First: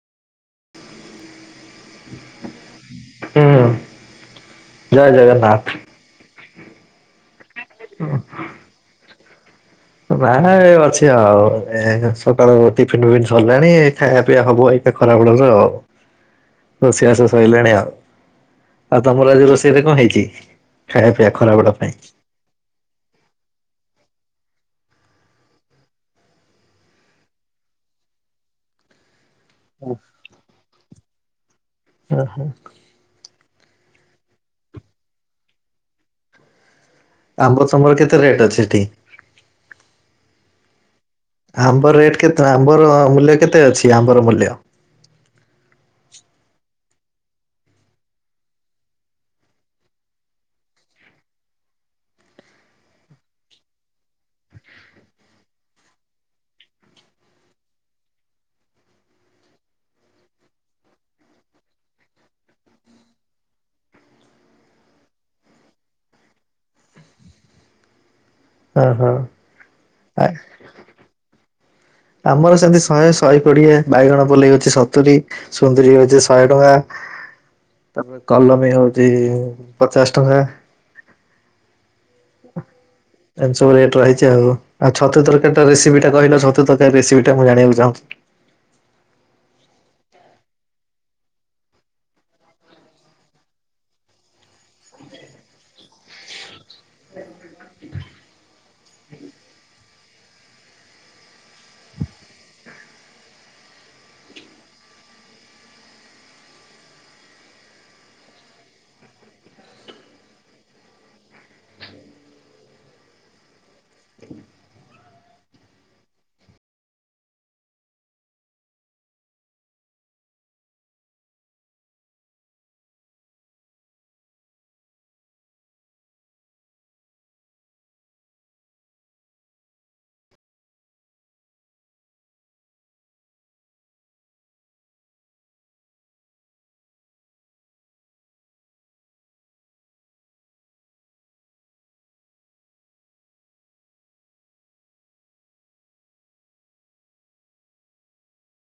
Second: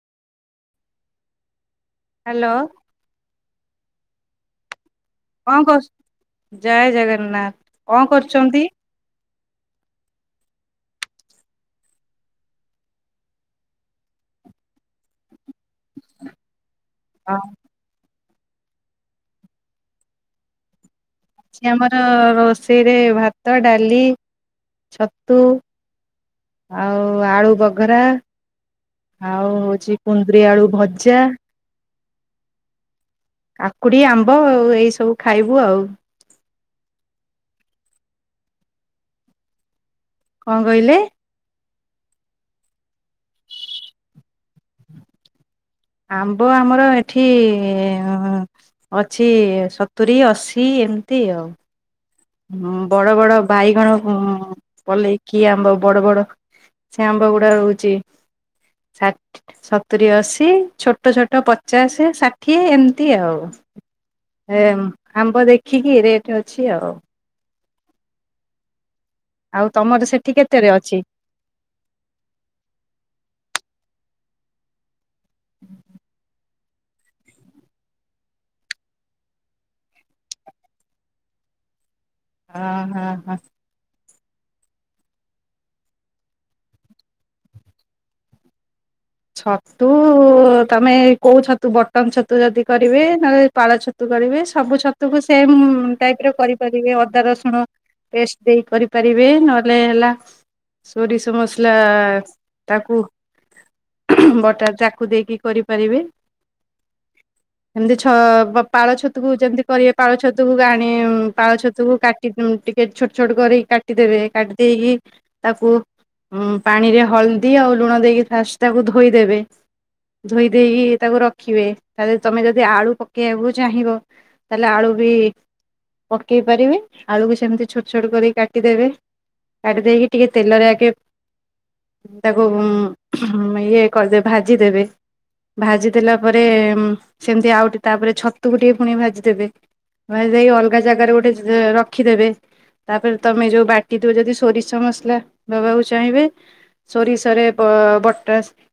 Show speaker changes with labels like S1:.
S1: Hello
S2: hello ଜୟ ଜଗ
S1: କଣ କର ଜୟ ଜଗନ୍ନାଥ କଣ କରୁଚନ୍ତି?
S2: ବାହାରେ ଅଛି ଆଉ ଏଇନେ ସକାଳୁ ଟିଫିିନ ପିଫିନ ସରିଲାଣି ଖାଇବା ପିଇଆ ହବ ଏଇ। ଏଇ ଖରା ବେଳର ତ ଅ ରୋଷେଇ ବାସ
S1: ଅଛି
S2: ସରିଲାଣି ଆଉ। ଆଉ ତମର ଆଜି ରୋଷେଇରେ କଁ ହେଇଚି ଖାଇବା ପିଇଆ?
S1: ଛି ଆମର ରୋଷେଇରେ ଭାତ, ଡାଳି, ଛତୁ। ଆଉ ଆଳୁ ବଘରା। ଆଉ ହଉଚି କୁନ୍ଦୁରିି ଆଳୁ ଭଜା।
S2: ଓ ହୋ।
S1: ଆକୁଡ଼ି ଆମ୍ବ ଆଉ ଏଇସବୁ ଖାଇବୁ ଆଉ।
S2: ଆମ୍ବ ତମର କେତେ ରେଟ୍ ଅଛି ସେଠି?
S1: କଁ କହିଲେ?
S2: ଆମ୍ବ ରେଟ୍ କେତେ? ଆମ୍ବର ମୂଲ୍ୟ କେତେ ଅଛି? ଆମ୍ବର ମୂଲ୍ୟ?
S1: ଆମ୍ବ ଆମର ଏଠି ଅ ଅଛି ସତୁରି ଅଶୀ ଏମତି ଆଉ। ହଁ ବଡ଼ ବଡ଼ ବାଇଗଣ ଉଁ ପଲେଇକି ଆମ୍ବ ବଡ଼ ବଡ଼ ସେ ଆମ୍ବ ଗୁଡ଼ା ରହୁଚି ଷାଠ୍ ସତୁରି ଅଶୀ ଛୋଟ ଛୋଟ ପଚାଶେ, ଷାଠିଏ ଏମତି ଆଉ। ଏମ୍ ଆମ୍ବ ଦେଖିକି ରେଟ୍ ଅଛି ଆଉ।
S2: ଓ ହୋ।
S1: ଆଉ ତମର ସେଠି କେତେରେ ଅଛି?
S2: ଆମର ସେମତି ଶହେ ଶହେ କୋଡ଼ିଏ। ବାଇଗଣ ପଲେଇ ହଉଚି ସତୁରି। ସୁନ୍ଦୁରୀ ହଉଚି ଶହେ। ଟଙ୍କା ତାପରେ କଲମୀ ହଉଚି ପଚାଶ ଟଙ୍କା।
S1: ଅ ହଁ। ହଁ
S2: ଏମତି ସବୁ ରେଟ୍ ରହିଚି ଆଉ। ଆଉ ଛତୁ ତରକାରୀ ଟା ରେସିପି ଟା କହିଲ ଛତୁ ତରକାରୀ ରେସିପି ଟା ମୁଁ ଜାଣିବାକୁ ଚାହୁଁଛି।
S1: ଛତୁ ତମେ କୋଉ ଛତୁ ବଟନ ଛତୁ ଯଦି କରିବେ ନହେଲେ ପାଳ ଛତୁ କରିବେ ସବୁ ଛତୁକୁ ସେମ୍ ଟାଇପ୍ ର କରିପାରିବେ ଅଦା ରସୁଣ ପେଷ୍ଟ୍ ଦେଇ କରିପାରିବେ ନହେଲେ ହେଲା ସୋରିଷ ମସଲା ତାକୁ ଉ ହୁଁ ହୁଁ ବଟା ତାକୁ ଦେଇକି କରିପାରିବେ। ଏମତି ଛ ପାଳ ଛତୁକୁ ଯେମତି କରିବେ ପାଳ ଛତୁକୁ ଗାଣି ପାଳ ଛତୁକୁ କାଟ୍ ଟିକେ ଛୋଟ ଛୋଟ କରିକି କାଟିଦେବେ। କାଟି ଦେଇକି ତାକୁ ହୁଁ ପାଣିରେ ହଳଦୀ ଆଉ ଲୁଣ ଦେଇକି ଫାଷ୍ଟ୍ ତାକୁ ଧୋଇଦେବେ। ଧୋଇ ଦେଇକି ତାକୁ ରଖିବେ ତ ତମେ ଯଦି ଆଳୁ ପକେଇବାକୁ ଚାହିଁବ ତାହେଲେ ଆଳୁ ବି ପକେଇ ପାରିବେ। ଆଳୁକୁ ସେମିତି ଛୋଟ ଛୋଟ କରିକି କାଟିଦେବେ। କାଟି ଦେଇକି ଟିକେ ତେଲରେ ଆଗେ ତାକୁ ଉମ୍ ଇଏ କରିଦେବେ ଭାଜିଦେବେ। ଭାଜି ଦେଲା ପରେ ଉଁ ସେମତି ଆଉ ଟେ ତାପରେ ଛତୁକୁ ଟିକେ ପୁଣି ଭାଜିଦେବେ। ଭାଜି ଦେଇକି ଅଲଗା ଜାଗାରେ ଗୋଟେ ରଖିଦେବେ। ତାପରେ ତମେ ଯୋଉ ବାଟି ଥିବ ଯଦି ସୋରିଷ ମସଲା ଦେବାକୁ ଚାହିଁବେ। ସୋରିଷରେ ବ ଅ ବଟାସ୍